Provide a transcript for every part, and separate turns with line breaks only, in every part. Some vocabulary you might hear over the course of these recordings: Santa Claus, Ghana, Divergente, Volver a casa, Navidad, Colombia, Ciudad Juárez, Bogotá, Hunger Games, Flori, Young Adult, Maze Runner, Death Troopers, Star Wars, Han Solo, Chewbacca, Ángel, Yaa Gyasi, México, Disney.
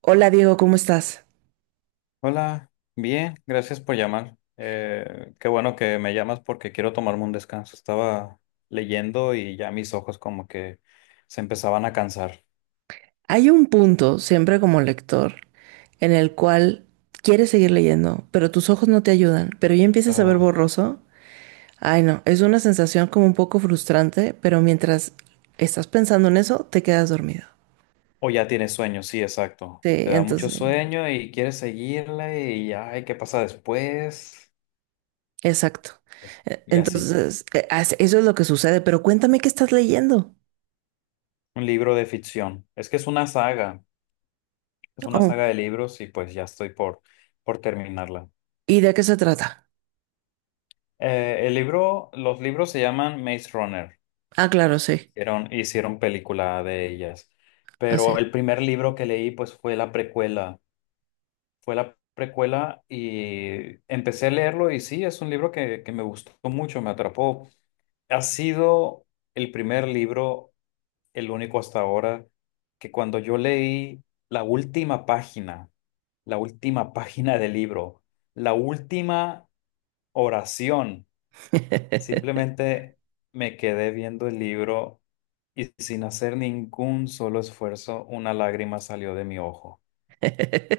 Hola Diego, ¿cómo estás?
Hola, bien, gracias por llamar. Qué bueno que me llamas porque quiero tomarme un descanso. Estaba leyendo y ya mis ojos como que se empezaban a cansar.
Hay un punto, siempre como lector, en el cual quieres seguir leyendo, pero tus ojos no te ayudan, pero ya empiezas a ver
Ah,
borroso. Ay, no, es una sensación como un poco frustrante, pero mientras estás pensando en eso, te quedas dormido.
o ya tienes sueño, sí, exacto.
Sí,
Te da mucho
entonces,
sueño y quieres seguirle y ay, ¿qué pasa después?
exacto.
Y así.
Eso es lo que sucede, pero cuéntame qué estás leyendo.
Un libro de ficción. Es que es una saga, es una
Oh,
saga de libros y pues ya estoy por terminarla.
¿y de qué se trata?
El libro, los libros se llaman Maze Runner.
Ah, claro, sí,
Hicieron película de ellas. Pero
así.
el primer libro que leí, pues, fue la precuela. Fue la precuela y empecé a leerlo y sí, es un libro que me gustó mucho, me atrapó. Ha sido el primer libro, el único hasta ahora, que cuando yo leí la última página, la última página del libro, la última oración. Simplemente me quedé viendo el libro y sin hacer ningún solo esfuerzo, una lágrima salió de mi ojo.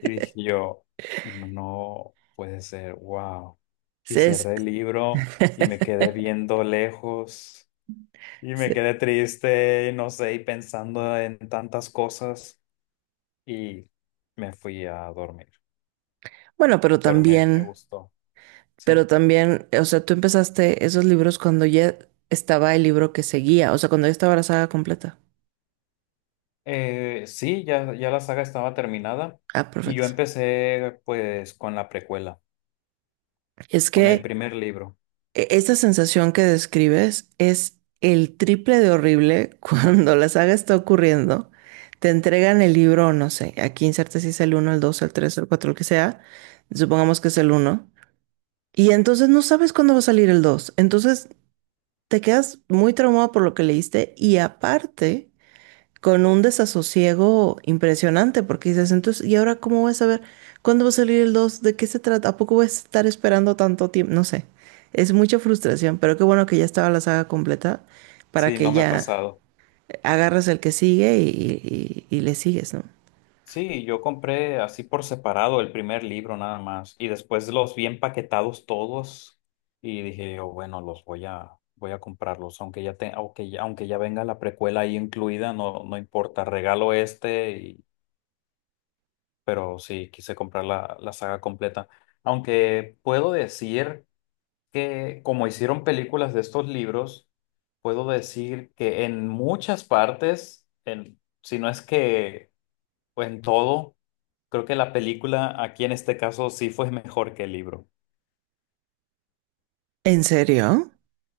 Y dije yo, no puede ser, wow. Y
Sí, es.
cerré el libro y me quedé viendo lejos y me
Sí,
quedé triste, y no sé, y pensando en tantas cosas y me fui a dormir,
bueno,
pero me gustó, sí.
pero también, o sea, tú empezaste esos libros cuando ya estaba el libro que seguía, o sea, cuando ya estaba la saga completa.
Sí, ya la saga estaba terminada
Ah,
y yo
perfecto.
empecé pues con la precuela,
Es
con el
que
primer libro.
esa sensación que describes es el triple de horrible cuando la saga está ocurriendo. Te entregan el libro, no sé, aquí inserta si es el uno, el 2, el 3, el 4, el que sea. Supongamos que es el uno. Y entonces no sabes cuándo va a salir el 2. Entonces te quedas muy traumado por lo que leíste y aparte... con un desasosiego impresionante, porque dices, entonces, ¿y ahora cómo voy a saber cuándo va a salir el dos? ¿De qué se trata? ¿A poco voy a estar esperando tanto tiempo? No sé, es mucha frustración, pero qué bueno que ya estaba la saga completa para
Sí, no
que
me ha
ya
pasado.
agarras el que sigue y le sigues, ¿no?
Sí, yo compré así por separado el primer libro nada más y después los vi empaquetados todos y dije yo, bueno, los voy a comprarlos, aunque ya, te, aunque ya venga la precuela ahí incluida, no, no importa, regalo este, y pero sí, quise comprar la saga completa. Aunque puedo decir que como hicieron películas de estos libros, puedo decir que en muchas partes, en, si no es que pues en todo, creo que la película aquí en este caso sí fue mejor que el libro.
¿En serio?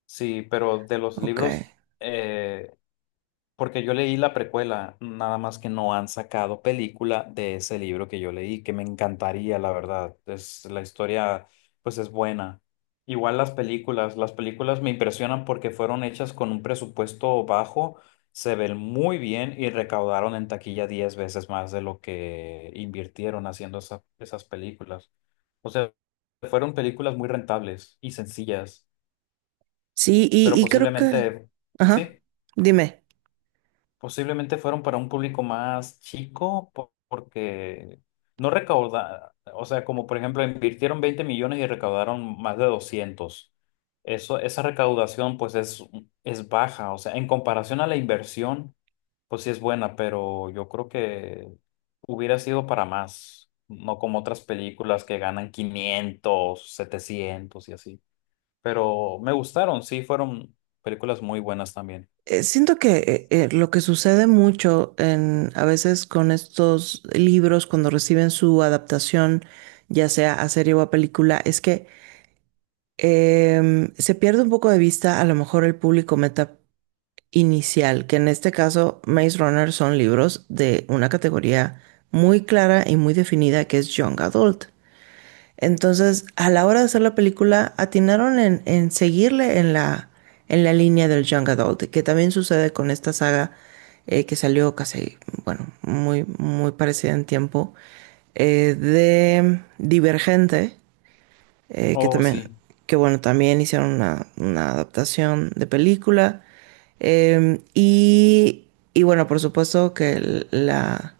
Sí, pero de los
Ok.
libros, eh, porque yo leí la precuela, nada más que no han sacado película de ese libro que yo leí, que me encantaría, la verdad. La historia, pues es buena. Igual las películas me impresionan porque fueron hechas con un presupuesto bajo, se ven muy bien y recaudaron en taquilla 10 veces más de lo que invirtieron haciendo esas películas. O sea, fueron películas muy rentables y sencillas,
Sí,
pero
y creo que...
posiblemente,
Ajá,
sí.
dime.
Posiblemente fueron para un público más chico porque no recaudaron, o sea, como por ejemplo invirtieron 20 millones y recaudaron más de 200. Eso, esa recaudación pues es baja, o sea, en comparación a la inversión, pues sí es buena, pero yo creo que hubiera sido para más, no como otras películas que ganan 500, 700 y así. Pero me gustaron, sí, fueron películas muy buenas también.
Siento que lo que sucede mucho en, a veces con estos libros cuando reciben su adaptación, ya sea a serie o a película, es que se pierde un poco de vista a lo mejor el público meta inicial, que en este caso Maze Runner son libros de una categoría muy clara y muy definida que es Young Adult. Entonces, a la hora de hacer la película, atinaron en seguirle en la línea del Young Adult, que también sucede con esta saga que salió casi, bueno, muy, muy parecida en tiempo, de Divergente, que
Oh,
también,
sí,
que bueno, también hicieron una adaptación de película. Y, y bueno, por supuesto que la,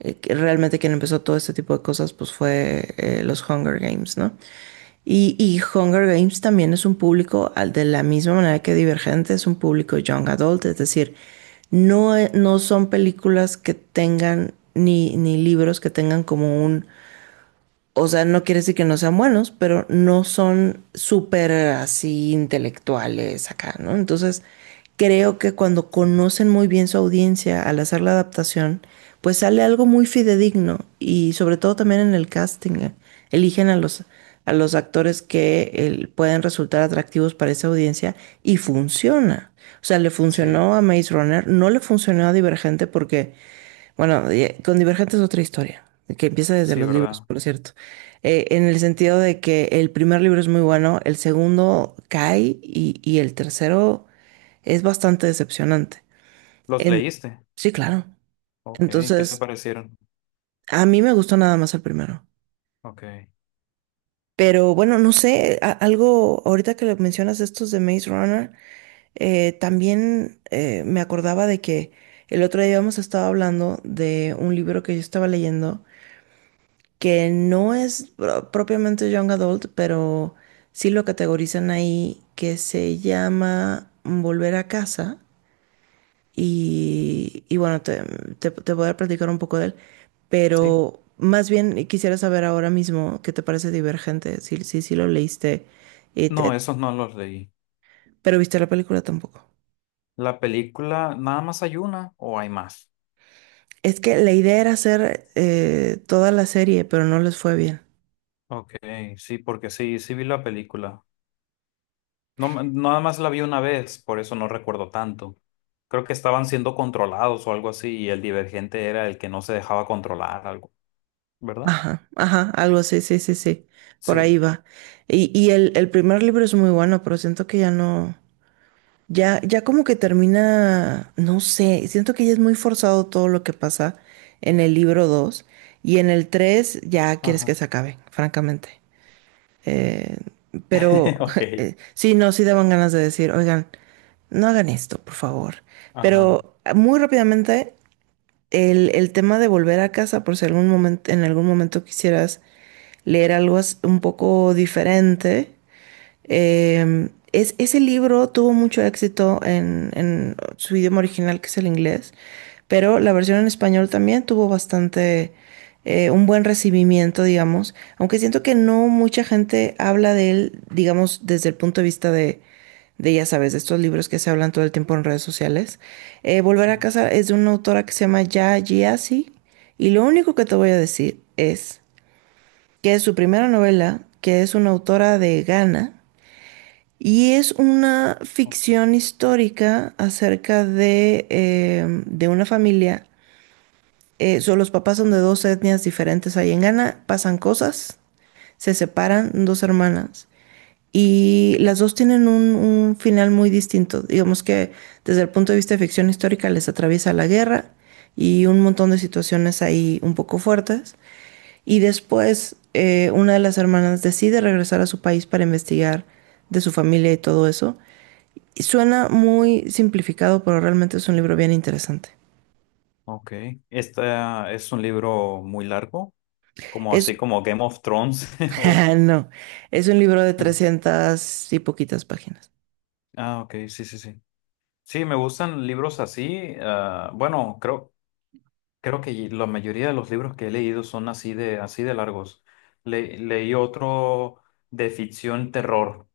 que realmente quien empezó todo este tipo de cosas pues fue los Hunger Games, ¿no? Y Hunger Games también es un público, de la misma manera que Divergente, es un público young adult, es decir, no, no son películas que tengan, ni, ni libros que tengan como un, o sea, no quiere decir que no sean buenos, pero no son súper así intelectuales acá, ¿no? Entonces, creo que cuando
sí,
conocen muy bien su audiencia al hacer la adaptación, pues sale algo muy fidedigno y sobre todo también en el casting, eligen a los actores que pueden resultar atractivos para esa audiencia y funciona. O sea, le
sí.
funcionó a Maze Runner, no le funcionó a Divergente porque bueno, y, con Divergente es otra historia, que empieza desde
Sí,
los libros,
¿verdad?
por cierto. En el sentido de que el primer libro es muy bueno, el segundo cae y el tercero es bastante decepcionante.
¿Los
En,
leíste?
sí, claro.
Ok, ¿qué te
Entonces,
parecieron?
a mí me gustó nada más el primero.
Ok,
Pero bueno, no sé, algo, ahorita que lo mencionas estos de Maze Runner, también me acordaba de que el otro día habíamos estado hablando de un libro que yo estaba leyendo que no es propiamente Young Adult, pero sí lo categorizan ahí, que se llama Volver a casa. Y bueno, te voy a platicar un poco de él,
sí.
pero más bien quisiera saber ahora mismo qué te parece Divergente, si lo leíste, y
No, esos no los leí.
pero viste la película tampoco.
¿La película nada más hay una o hay más?
Es que la idea era hacer toda la serie, pero no les fue bien.
Ok, sí, porque sí, sí vi la película. No, me nada más la vi una vez, por eso no recuerdo tanto. Creo que estaban siendo controlados o algo así y el divergente era el que no se dejaba controlar algo, ¿verdad?
Ajá, ajá, algo, sí, por ahí
Sí.
va. Y el primer libro es muy bueno, pero siento que ya no, ya, ya como que termina, no sé, siento que ya es muy forzado todo lo que pasa en el libro 2 y en el 3 ya quieres
Ajá.
que se acabe, francamente. Eh, pero
Ok.
sí, no, sí daban ganas de decir, oigan, no hagan esto, por favor.
Ajá.
Pero muy rápidamente el tema de volver a casa, por si algún momento, en algún momento quisieras leer algo un poco diferente, es, ese libro tuvo mucho éxito en su idioma original, que es el inglés, pero la versión en español también tuvo bastante, un buen recibimiento, digamos, aunque siento que no mucha gente habla de él, digamos, desde el punto de vista de, ya sabes, de estos libros que se hablan todo el tiempo en redes sociales. Volver
Sí.
a casa es de una autora que se llama Ya Gyasi, y lo único que te voy a decir es que es su primera novela, que es una autora de Ghana, y es una
Ok.
ficción histórica acerca de una familia. Los papás son de dos etnias diferentes ahí en Ghana, pasan cosas, se separan dos hermanas y las dos tienen un final muy distinto. Digamos que desde el punto de vista de ficción histórica les atraviesa la guerra y un montón de situaciones ahí un poco fuertes. Y después una de las hermanas decide regresar a su país para investigar de su familia y todo eso. Suena muy simplificado, pero realmente es un
Sí.
libro bien interesante.
Ok. ¿Esta es un libro muy largo? Como así,
Es,
como Game of Thrones. O...
no, es un libro de 300 y poquitas páginas.
Ah, ok, sí, sí, sí. Sí, me gustan libros así. Ah, bueno, creo que la mayoría de los libros que he leído son así de, largos. Leí otro de ficción terror.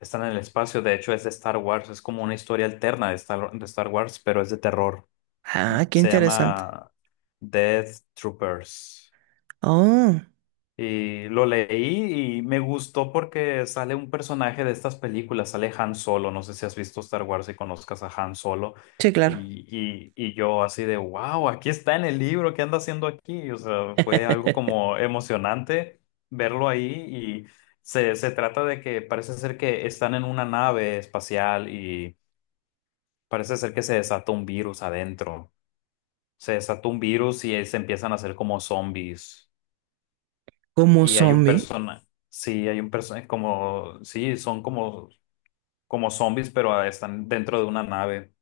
Está en el espacio, de hecho es de Star Wars, es como una historia alterna de de Star Wars, pero es de terror.
Ah, qué
Se
interesante.
llama Death Troopers.
Oh,
Y lo leí y me gustó porque sale un personaje de estas películas, sale Han Solo, no sé si has visto Star Wars y conozcas a Han Solo,
sí, claro.
y, y yo así de, wow, aquí está en el libro, ¿qué anda haciendo aquí? O sea, fue algo como emocionante verlo ahí y se trata de que parece ser que están en una nave espacial y parece ser que se desata un virus adentro, se desata un virus y se empiezan a hacer como zombies.
Como
Y hay un
zombie.
persona, sí, hay un persona, como, sí, son como, zombies, pero ah, están dentro de una nave.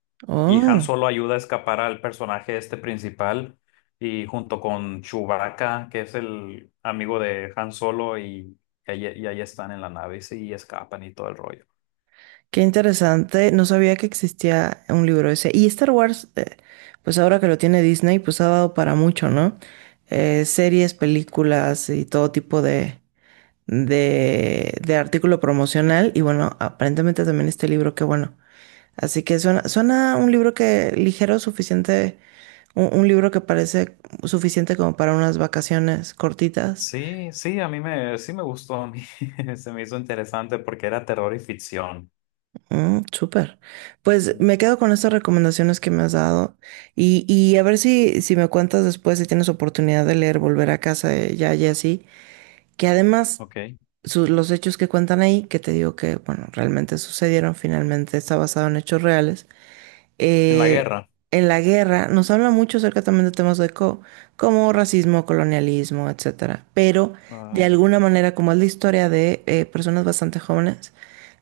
Y Han
Oh,
Solo ayuda a escapar al personaje este principal y junto con Chewbacca, que es el amigo de Han Solo, y ahí están en la nave y, sí, y escapan y todo el rollo.
qué interesante. No sabía que existía un libro ese. Y Star Wars, pues ahora que lo tiene Disney, pues ha dado para mucho, ¿no? Series, películas y todo tipo de artículo promocional y bueno, aparentemente también este libro, qué bueno. Así que suena, suena un libro que ligero, suficiente, un libro que parece suficiente como para unas vacaciones cortitas.
Sí, sí, a mí me, sí me gustó, a mí se me hizo interesante porque era terror y ficción.
Mm, súper. Pues
Mm.
me quedo con estas recomendaciones que me has dado y a ver si, si me cuentas después si tienes oportunidad de leer Volver a casa de ya Jessy, que además
Ok. En
los hechos que cuentan ahí, que te digo que, bueno, realmente sucedieron, finalmente está basado en hechos reales.
la
eh,
guerra.
en la guerra nos habla mucho acerca también de temas de como racismo, colonialismo, etcétera. Pero de
Ay,
alguna manera, como es la historia de personas bastante jóvenes,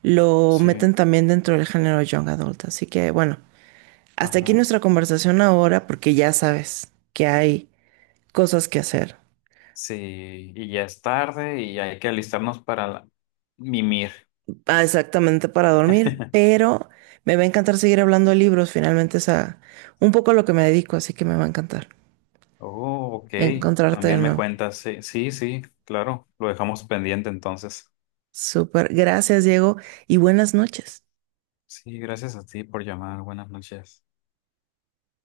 lo
sí.
meten también dentro del género young adult. Así que bueno, hasta aquí
Ajá.
nuestra conversación ahora, porque ya sabes que hay cosas que hacer.
Sí, y ya es tarde y hay que alistarnos para la mimir.
Ah, exactamente para dormir, pero me va a encantar seguir hablando de libros. Finalmente es a un poco a lo que me dedico, así que me va a encantar
Oh, ok.
encontrarte de
También me
nuevo.
cuentas. Sí, sí, sí, claro. Lo dejamos pendiente entonces.
Súper. Gracias, Diego, y buenas noches.
Sí, gracias a ti por llamar. Buenas noches.